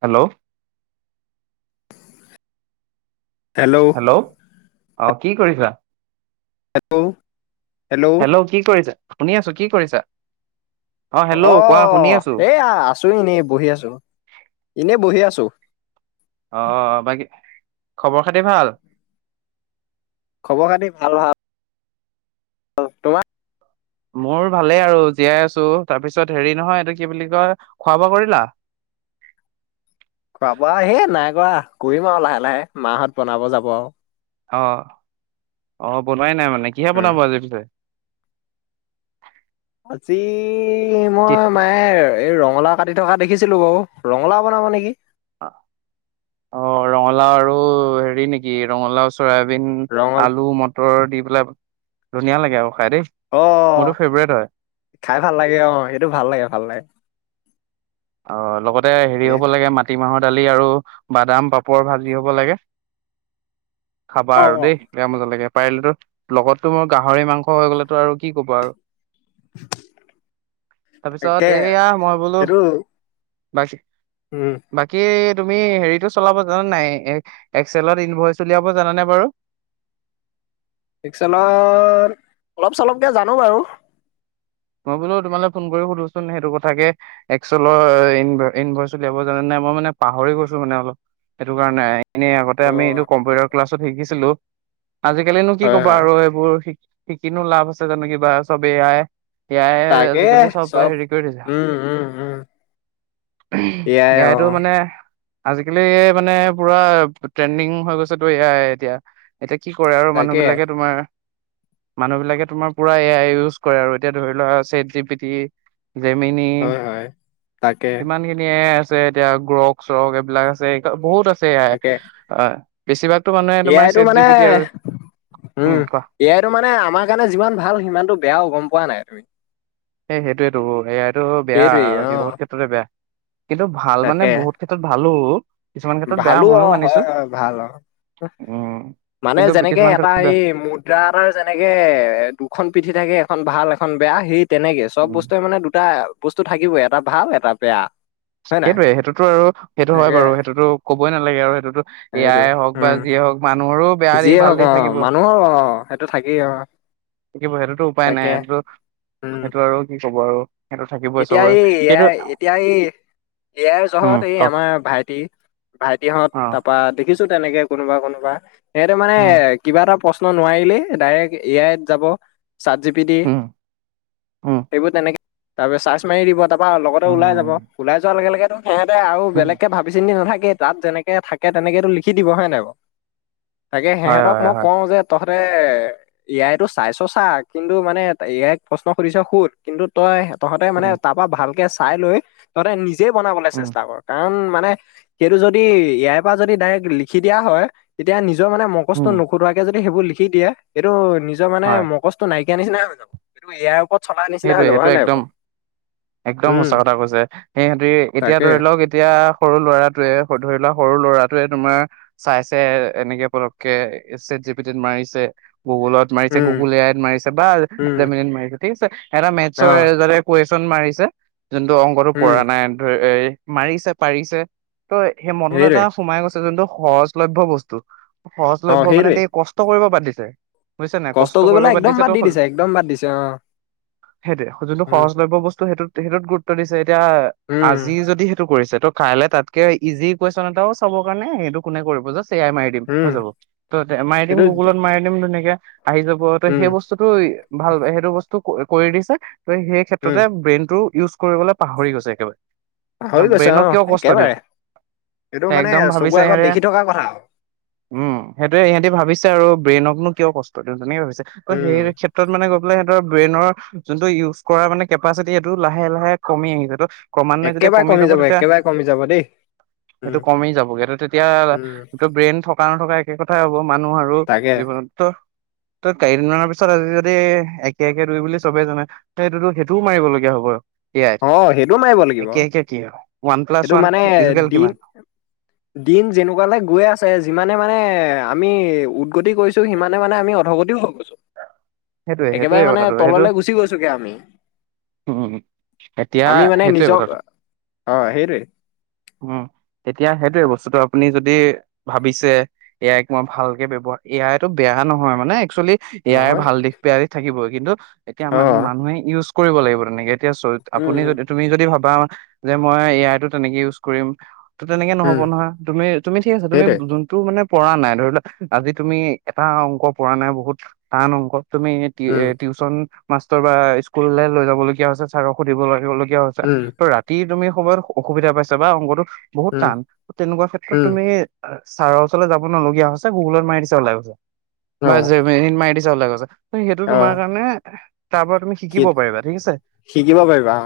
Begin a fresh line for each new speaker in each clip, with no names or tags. Hello
hello
অ কি কৰিছিলা
হেল্ল'
হেল্ল' কি কৰিছে শুনি আছো কি কৰিছা হেল্ল'
অ
কোৱা শুনি আছো
এয়া আছো এনেই বহি আছো এনেই বহি আছো
অ বাকে খবৰ খাতি ভাল
খবৰ খাতি ভাল ভাল তোমাৰ
মোৰ ভালেই আৰু জীয়াই আছো তাৰ পিছত হেৰি নহয় এইটো কি বুলি কয় খোৱা বোৱা কৰিলা
খাব আৰু হে নাই কৰা কৰিম আৰু লাহে লাহে মাহত বনাব যাব আৰু
অ অ বনোৱাই নাই মানে মানে কিহে
উম
বনাব আজি পিছে
আজি এই
কি
মই মায়ে এই ৰং ৰঙলাও কাটি থকা দেখিছিলো বাৰু, ৰঙালাও বনাব নেকি।
অঁ ৰঙালাও আৰু হেৰি নেকি ৰঙালাও চয়াবিন
ৰঙাল
আলু মটৰ দি পেলাই ধুনীয়া লাগে আৰু। খাই দেই
অঁ,
মোৰতো ফেভৰেট হয়
খাই ভাল লাগে অঁ, সেইটো ভাল লাগে- ভাল লাগে।
অঁ লগত হেৰি
তাকে
হ'ব লাগে, মাটি মাহত দালি আৰু বাদাম পাপৰ ভাজি হ'ব লাগে। খাবা
অ
আৰু
অ
দেই বেয়া মজা লাগে। পাৰিলেতো লগততো মোৰ গাহৰি মাংস হৈ গ'লেতো আৰু কি ক'বা আৰু। তাৰপিছত
তাকেহে
এয়া মই বোলো
সেইটো
[unintelligible]
উম
বাকী তুমি হেৰিটো চলাব জানা নাই, এই এক্সেলত ইনভইচ উলিয়াব জানা নে বাৰু।
একচেলত, অলপ চলপকে জানো বাৰু।
মই বোলো তোমালে ফোন কৰি সোধোচোন সেইটো কথাকে এক্চলৰ ইনভইচ উলিয়াব জানা নাই, মই মানে পাহৰি গৈছো মানে অলপ সেইটো কাৰণে এনেই আগতে
অ
আমি এইটো কম্পিউটাৰ ক্লাছত শিকিছিলো আজিকালিনো কি
হয়
ক'বা
হয়
আৰু এইবোৰ শ সিকিনো লাভ আছে জানো কিবা, চব A I. A I A
তাকে
আজিকালি চব হেৰি কৰি দিছে,
উম উম উম এয়াই
এ
অ
আইতো মানে আজিকালি মানে পুৰা ট্ৰেণ্ডিং হৈ গৈছেতো এ য়াই এতিয়া। এতিয়া কি কৰে আৰু মানুহ
তাকে
বিলাকে তোমাৰ মানুহ বিলাকে তোমাৰ পুৰা এ আই ইউজ কৰে আৰু। এতিয়া ধৰি লোৱা, চেট জি পিটি জেমিনী,
হয় হয় তাকে
কিমানখিনি এ আই আছে আছে এতিয়া গ্ৰক চ্ৰক এইবিলাক আছে, বহুত আছে ছে, অঁ বেছিভাগ
এ আইতটো মানে, উম এ আইটো মানে আমাৰ কাৰণে যিমান ভাল সিমানটো বেয়াও গম পোৱা নাই। [unintelligible]
এ সেইটোয়েতো এ আইটো বেয়া
সেইটোৱেই অ
বহুত ক্ষেত্ৰতে বেয়া, কিন্তু ভাল মানে
তাকে
বহুত ক্ষেত্ৰত ভালো। কিছুমান ক্ষেত্ৰত বেয়া
ভালো
ময়ো
অ হয়
মানিছো
হয় ভাল অ
উম।
মানে
কিন্তু
যেনেকে
কিছুমান
এটা
ক্ষেত্ৰত
এই মুদ্ৰা এটাৰ যেনেকে দুখন পিঠি থাকে এখন ভাল এখন বেয়া সেইত- তেনেকে চব
বেয়া।
বস্তুৱে মানে দুটা বস্তু থাকিবই এটা ভাল এটা বেয়া হয় নাই
সেইটোয়ে সেইটোতো আৰু সেইটো হয়
তাকে
বাৰু সেইটোতো ক'বই নালাগে আৰু সেইটোতো
সেইটো
এয়াই হওক বা
উম
যিয়ে হওক মান
যিয়ে হওক অ মানুহৰ আহ সেইটো থাকেই অ
থাকিব সেইটোতো উপায় নাই
তাকে
সেইটোতো
উম
সেইটো আৰু কি ক'ব আৰু সেইটো থাকিবই
এতিয়া
চবৰে
এই এ
সেইটো
আই এতিয়া এই এ আইৰ
উম
জহত এই
কওক
আমাৰ ভাইটি ভাইটিহঁত
অ
তাৰ পা দেখিছো তেনেকে কোনোবা কোনোবা সেইটো মানে
উম
কিবা এটা প্ৰশ্ন নোৱাৰিলেই ডাইৰেক্ট এ আইত যাব চাট জিপি টি
উম উম
সেইবোৰ তেনেকে তাৰপছ চাৰ্ছ মাৰি দিব তা- লগতে ওলাই যাব
উম
ওলাই যোৱাৰ লগে লগে সিহঁতে আৰু
উম
বেলেগকে ভাবি চিন্তি নাথাকে তাত যেনেকে থাকে তেনেকো লিখি দিব হয় নাই বাৰু তাকে
হয়
সিহঁতক
হয়
মই
হয়
কওঁ যে তহঁত ত এ আই টো চাইছ চা কিন্তু মানে এ আই ক প্ৰশ্ন সুধিছ শুধ কিন্তু তই তহঁতে মানে
উম
তাৰ পৰা ভালকে চাই লৈ তহতে নিজ নিজে বনাবলৈ
উম
চেষ্টা কৰ কাৰণ মান সেইটো যদি ইয়াৰপৰা যদি দাইৰেক লিখি দিয়া হয় তেতিয়া নিজৰ মানে মগজটো
উম
নুখোটোৱাকে যদি সেইবোৰ লিখি দিয়া এইটো নিজৰ মানে
হয়
মগজটো নাইক- নিচিনা হৈ যাব এইটো এ আইৰ ওপৰত চলা নিচিনা হৈ
সেইটোৱে
যাব
সেইটো
হয়নে নাই
একদম
বাও
একদম সঁচা কথা কৈছে সিহঁতি এতিয়া
তাকে
ধৰি লওক এতিয়া সৰু ল'ৰাটোৱে ধৰি লোৱা সৰু ল'ৰাটোৱে তোমাৰ চাইছে এনেকে পতককে চেট জিপিটিত মাৰিছে গুগুলত মাৰিছে
উম
গুগুল এ আইত মাৰিছে বাছ
উম
জেমিনিত মাৰিছে ঠিক আছে মে
অ
য [unintelligible] [unintelligible] যোনটো অংকটো পৰা
উম
নাই ধ এই [unintelligible] মাৰিছে পাৰিছে তই সেই মনত
সেইটোৱে
এটা সোমাই গৈছে ইটো কিন্তু সহজলভ্য বস্তু সহজ লভ্য মানে দে কষ্ট কৰিব পাৰে। দিছে। বুজিছা নাই কষ্ট
কষ্টটো
কৰিব
কৰিবলে একদম বাদ দি
তো
দিছে একদম বাদ দিছে অহ
সেইটোৱে যোনটো সহজলভ্য বস্তু সেইটোত গুৰুত্ব দিছে এতিয়া আজি
উম,
যদি সেইটো কৰিছে ত' কাইলে তাতকে ইজি কুৱেশচন এটাও চাব কাৰণে সেইটো কোনে কৰিব য়াই মাৰি দিম হৈ
উম,
যাব ত মাৰি দিম
সেইটো
গুগুলত মাৰি দিম ধুনীয়াকে। আহি যাব ত
উম,
সেই বস্তুটো ভাল সেইটো বস্তু কৰি দিছে তই সেই
উম,
ক্ষেত্ৰতে ব্ৰেইনটো ইউজ কৰিবলৈ পাহৰি গৈছে একেবাৰে
পাহৰি গৈছে
ব্ৰেইনক
অ',
কিয় কষ্ট দিয়
একেবাৰে এইটো মানে
একদম
চকুৰ
ভাবিছো
আগত
ইহতে
দেখি থকা কথা আৰু।
উম সেইটয়ে ইহঁতি ভাবিছে আৰু ব্ৰেইনকনো কিয় কষ্ট পৰন্ত [unintelligible] অহ
উম,
সেই ক্ষেত্ৰত মানে সিহঁতৰ ব্ৰেইনৰ যোনটো ইউজ কৰা মানে কেপাচিটি সেইটো লাহে লাহে কমি আহিছে ক্ৰমান্নই যেতিয়া
একেবাৰে
কমি যাব তেতিয়া
একেবাৰে কমি যাব দেই।
সেইটো
উম,
কমি যাব গে তেতিয়া
উম,
এইটো ব্ৰেইন থকা নথকা সেই কথাই হ'ব। মানুহ আৰু
তাকে
জীৱনত ত ত কেইদিনমানৰ পিছত আজি যদি সয়াকে দুই বুলি চবে জানে ত সেইটোতো সেইটোও মাৰিবলগীয়া হ'ব আৰু
অ সেইটোও মাৰিব লাগিব
কি হয়? ওৱান প্লাছ
সেইটো
ওৱান
মানে
ইজুকেল কিমান
দিন দিন যেনেকুৱালৈ গৈ আছে যিমানে মানে এ আমি উদগতি কৰিছো সিমানে মানে আমি অৰ্ধগতিও হৈ গৈছো
সেইটোয়ে সেইটোয়ে
একেবাৰে মানে
কথাটো সেইটো
তললে গুচি গৈছোগে আমি
উম এতিয়া
আমি মানে
সেইটোৱে
নিজক
কথাটো
অ', সেইটোৱে
উম তেতিয়া সেইটো বস্তুটো আপুনি যদি ভাবিছে এ আইক মই ভালকে ব্ৱহাৰ এ আইটো বেয়া নহয় মানে এক্চেলি এয়াই
নহয়
ভাল দিশ থাকিব কিন্তু এতিয়া মানে
অ',
মানুহে ইউজ কৰিব লাগিব তেনেকে এতিয়া
উম,
আপুনি
উম,
যদি তুমি যদি ভাবা যে মই এ আই টো তেনেকে ইউজ কৰিম ত তেনেকে নহ'ব
উম,
নহয় তুমি তুমিঠিক আছে তুমি
সেইটোৱে
যোনটো মানে পৰা নাই ধৰিলোৱা আজি তুমি এটা অংক পৰা নাই বহুত টান অংক তুমি
উম,
টউশন মাষ্টৰ বা স্কুললৈ লৈ যাবলগীয়া হৈছে ছাৰক সুধিব লাগিব হৈছে
উম,
ত' ৰাতি তুমি সময়ত অসুবিধা পাইছে বা অংটোো বহুত
উম,
টান তেনেকুৱা ক্ষেত্ৰত
উম,
তুমি ছাৰৰ ওচৰ যাব নলগীয়া হৈছে গুগলত মাৰি দিছে ওলাই গছছে
অ'।
ব ম ওলে কৈছে সেইটো
আহ
তোমাৰ কাৰণে তাৰ পৰা তুমি
শি
শিকিব পাৰিবা ঠিক আছে
শিকিব পাৰিবা অ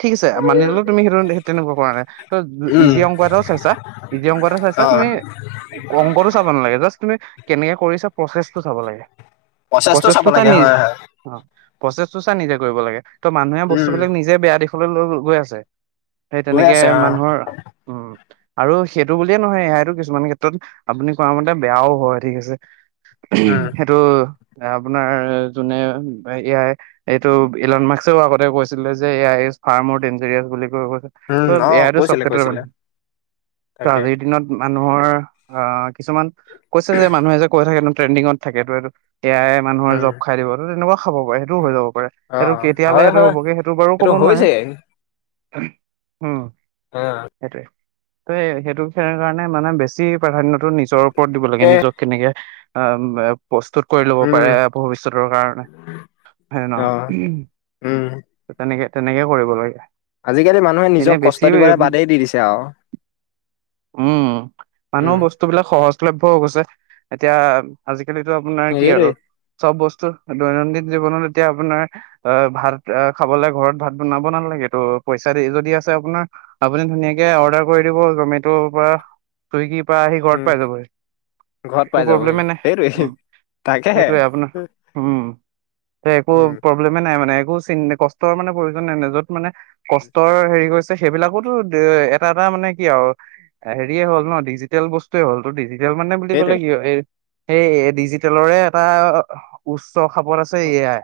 ঠিক আছে মানি ললেো তুমি সেইটো স তেনেকুৱা কাৰণাই ত
উম
ইজি অংক এটাও চাইছা ইি অংক এটা চাইছা
অ
তুমি অংকটো চাব নালাগে জাষ্ট তুমি কেনেকে কৰিছে প্ৰচেছটো চাব লাগে
প্ৰচেছটো চাব
চাই
লাগে
নিজে
হয় হয়
অ প্ৰচেছটো চা নিজে কৰিব লাগে ত
উম
মানুহেস্তুবিলাক নিজেয়া দি ল গৈ আছে সেই
গৈ
তেনেকে
আছে অ
মানুহৰ উম আৰু সেইটো বুলিয়ে নহয় এয়াইতো কিছুমান ক্ষেত্ৰত আপুনি কোৱা মতে বেয়াও হয় ঠিক আছে
উম
সেইটোটো আপোনাৰ যোনে এয়াৰ এইটো ইলনমাৰ্কছেও আগতে কৈছিলে যে এ ফাৰ মৰ ডন্জৰিয়াছ বুলি ত
উম অ
এয়াো চব
কৈছিলে
কট
কৈছিলে
ত
তাকে
আজিৰ দিনত মানুহৰ আহ কিছুমান কৈছে যে মানুহে যে কৈ থাকে ট্ৰেণ্ডিঙত থাকে এইটো এইটো এতিয়াই মানুহৰ
উম
জপ খাই দিবতো তেনেকুৱা খাব পাৰে সেইটোও হৈ যাব পাৰে
অ
সেইটো কেতিয়ালৈ
হয়
সেইটো
হয়
হ'বগে সেইটো বাৰু ক'ব নোৱাৰিম উম উম
অ
সেইটোৱে ত সেইটো কাৰণে মানে বেছি প্ৰাধান্যয়টো নিজৰ। ওপৰত দিব লাগে
তাকে
নিজক কেনেকে। উ উ প্ৰস্তুত। কৰি ল'ব
উম
পাৰে ভৱিষ্যতৰ কাৰণে হয়ে
অ উম
নহ তেনেকে। তেনেকে কৰিব লাগে।
আজিকালি মানুহে নিজক
এনে
কষ্ট
বেছি
দিবলৈ বাদেই দি দিছে আৰু
উম
উম।
মানুহ বস্তুবিলাক সহজলভ্য গৈছে এতিয়া আজিকালিতো আপোনাৰ। কি আৰু
সেইটোৱে
চব বস্তু। দৈনন্দিন জীৱনত এতিয়া আপোনাৰ অহ ভাত খাবলে ঘৰত ভাত বনাব নালাগে ত' পইচা দি যদি আছে। আপোনাৰ আপুনি ধুনীয়াকে অৰ্ডাৰ কৰি দিব জমেট পৰা চুইগি। পৰা আহি ঘৰত
উম
পাই যাবহ
ঘৰত
একো
পাই যাবহি
প্ৰব্লেমে নাই
সেইটোৱে
উম।
তাকেহে
সেইটোৱে আপোনাৰ উম এ একো
উম
প্ৰব্লেমে। নাই মানে একো চ কষ্টৰ মানে প্ৰয়োজন নাই নে যত মানে কষ্টৰ হেৰি কৰিছে। সেইবিলাকোতো এটা এটা মানে কি আৰু হেৰিে হ'ল ন ডিজিটেল বস্তুৱয়ে হল। জল মানে বুলি ক'লে
সেইটোৱে
কি হয় এই। সেই ডিজিটেলৰে। এটা উচিত। চ খাপত আছে। এয়াই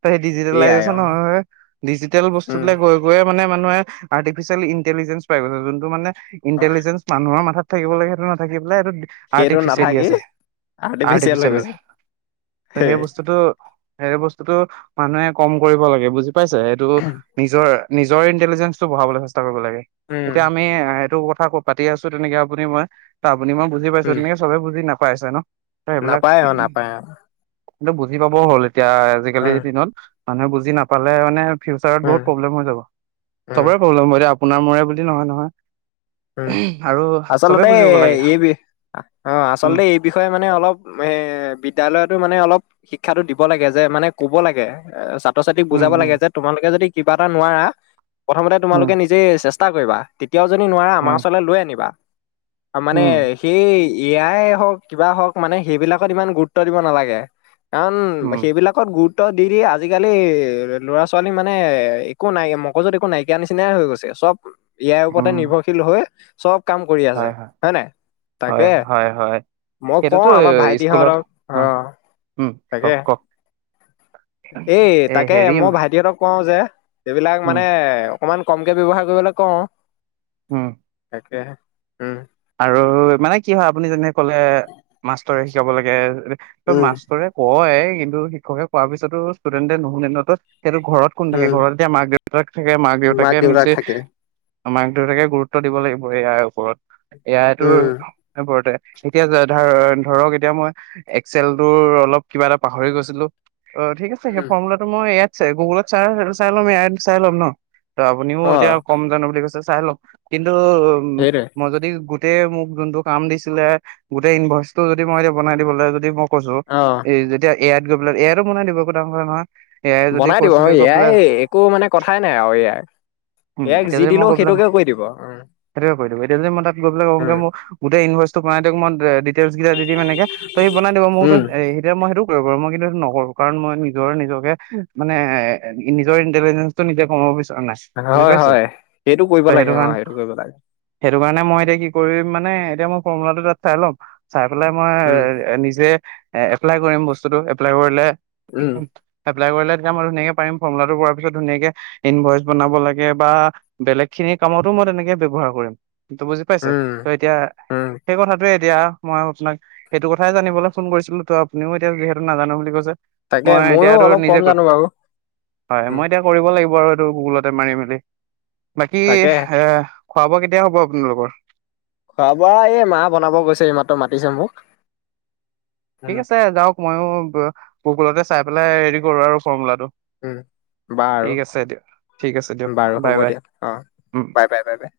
ত সেই
এয়াই
ডিজিটেলাইজেচন
অ
হয় ডিজিটেল বস্তু
উম
গৈ গৈ। মানে মানুহে আৰ্টিফিচিয়েল ইণ্টেলিজেঞ্চাই গছে যোনটো মানে।
অ
ইণ্টেলিজেন্ঞ্চ মানুহৰ মাথাত। থাকি লাগে সেইটো নথাকিব।
সেইটো
আৰ্টিফিচিয়েলি
নাথাকি
আছে।
হৈ
আৰ্টিফিচিয়েল
গৈছে
ত সেই বস্তুতটো। সেই বস্তুতটো মানুহে কম কৰিব লাগে বুজি। পাইছে এইটো নিজৰ। নিজৰ ইণ্টেলিজেঞ্চ টো বঢ়াব হৈছে। লাগে
উম
এতিয়া আমি সেইটো। কথা ক পাতি আছো তেনেকে আপুনি মই তাৰ। আপুনি মই বুজি পায়ে
উম
তেনেকে চবেই বুজি নেপায়। খাই আছে ন। ত সেইবিলাক
নাপায় অ নাপায় অ।
কিন্তু বুজি পাবও হ'ল। এতিয়া আজিকালিৰ
উম
দিনত। মানুহে বুজি নাপালে মানে। ফিউচাৰত বহুত
উম
প্ৰব্লেম হৈ
উম
যাববৰে প্ৰব্লেম। সোণাৰ মৰে বুলি নহয় নহয়
উম
আৰু চবে
আচলতে
বুজি পাব লাগে
এই বি অ
উম
আচলতে এই বিষয়ে মানে অলপ এ বিদ্য়ালয়তো মানে অলপ শিক্ষাটো দিব লাগে যে মানে ক'ব লাগে ছ্ৰ
উম
ছাতকুজাব
উম
লাগে যে তোালোকে যদি কিবা এটা নোৱাৰা প্ৰথমতে
উম
তোমালোকে নিজেই চেষ্টা তেতিয়াও মা
উম
চললে লৈ আনিবা মানে
উম
সেই এয়াই হওক কিবা হওক মানে সেইবিলাকত ইমান গুৰুত্ব দিব নালাগে কাৰণ
উম
সেইবিলাকত গোট দি দি আজিকালি ল'ৰা ছোৱালী মানে একো নাই মগজত একো নাইকিয়া নিচিনাই হৈ গৈছে চব ইয়াৰ ওপৰতে
উম
নিভৰ হয় চব কাম কৰি আছে হয় নাই তাকে
হয় হয় হয়
মই কওঁ
সেইটোতো
আমাৰ
স্কুলত
ভাইটিহঁতক
অ
আহ
উম
তাকে
কওক কওক
এ তাকে মই ভাইটিহঁতক কওঁ যে সেইবিলাক
উম
মানে অকমান কমকে ব্যয়ৱহাৰ কৰিবলৈ কওঁ
হম
ে
মানে কি যাব লাগে তই
উম
মাষ্টৰে কয় কিন্তু শিক্ষকে পোৱাৰ পিছতো ষ্টুডেন্টে নুশুন ন তত সেইতো ঘৰত কোন থাকে
উম
ঘৰত এতিয়া মাক দেউতাক থাকে মাক দেউতাকে
দেউতাক
নিজে
থাকে
মাক দেউতাকে গুৰুত্ব দিব লাগিব ইয়াৰ ওপৰত এয়াতো
উম
বৰতে এতিয়া যা ধৰণ ধৰক এতিয়া মই এক্সেলতোৰ অলপ কিবা এটা পাহৰি গৈছিলো অ ঠিক আছে সেই
উম
ফৰ্মুলাটো মই ইয়াত যে গুগলত চাৰ চাই ল'ময় চাই ল'ম ন অ আপুনিও এতিয়া কম জানো বুলি কৈছে চাই ল'ম কিন্ত কিটো
সেইটোৱে
উ মই যদি গোটেই মোক যোনটো কাম দিছিলে গোটেই ইনভাৰচ টো যদি মই এতিয়া বনাই দিব লাগ যদি মোক কৈছো
অ
এই যেতিয়া এয়াত গৈেললে এয়াতো মনাই দিব গোটাংৰ নহয় এ আই যদি
বনাই দিব ম
কৈছোগে গৈ
ইয়াই
পেলাই
একো মানে কথাই নাই আৰু ইয়াই
উম
ইয়াক
এতিয়া
যি
যদি মই
দিলেও
গৈ পেলাই
সেইটোকে কৰিৈ দিব উ
গৈাক অে ম গোেই ইউভাৰ তোম ম কেইটা দিম এনেকে ত স বনাই দিব মোকো
উম
এতিয়া মই সেইটো মই কিন্তু এইটো নকৰো কাৰণ মই নিজৰ নিজকে মানে এ নিজৰ ইন্টেলিজেন্ঞ্চটো নিজে কমাব বিচাৰো
হয় হয় সেইটো কৰিব লাগে অ সেইটো কৰিব লাগে
সটো কাৰণে মই এতিয়া কি কৰিম মানে এতিয়া মই ফৰ্মলাটো তাত চাই ল'ম চাই পেলাই মই
উম
এ নিজে এ এপ্লাই কৰিম বস্তুটো এপ্লাই কৰিলে
উম
[inaudible] মই ধুন পাৰম ফৰ্মোলাটো প পিছত ধুনীয়াকে ইনভইচ বনাব লাগে বা বেলেগ খিনি কামতো মই তেনেকে ব্যৱহাৰ কৰিম পাইছে
উম
ত এতিয়া
উম
সেই কথাটোোৱে এতিয়া মই আপোনাক সেইটো কথাই জানিবলৈ ফোন কৰিছিলো তো আপুনিও এতিয়া যিহেতু নাজানো বুলি কৈছে
তাকে
মই
ময়ো
এতিয়াতো
অলপ কম
নিজেো
জানো বাৰু
হয়
উম
মই এতিয়া কৰিব লাগিব বাৰ এইটো গুগুলতে মাৰি মেলি বাকি
তাকে
এ খোৱা বোৱা কেতিয়া হ'ব আপোনালোকৰ
খোৱা বোৱা এই মাহ বনাব গৈছে ই মাতো মাতিছে মোক
ঠিক
উম
আছে যাওক মইো গকুলতে চাই পেলাই হেৰি কৰো আৰু ফৰ্ম লটো
উম বা আৰু
ঠিক আছে দিয়ক
বাৰু
বাই
হ'ব
বাই
দিয়া অ
উম।
Bye bye bye bye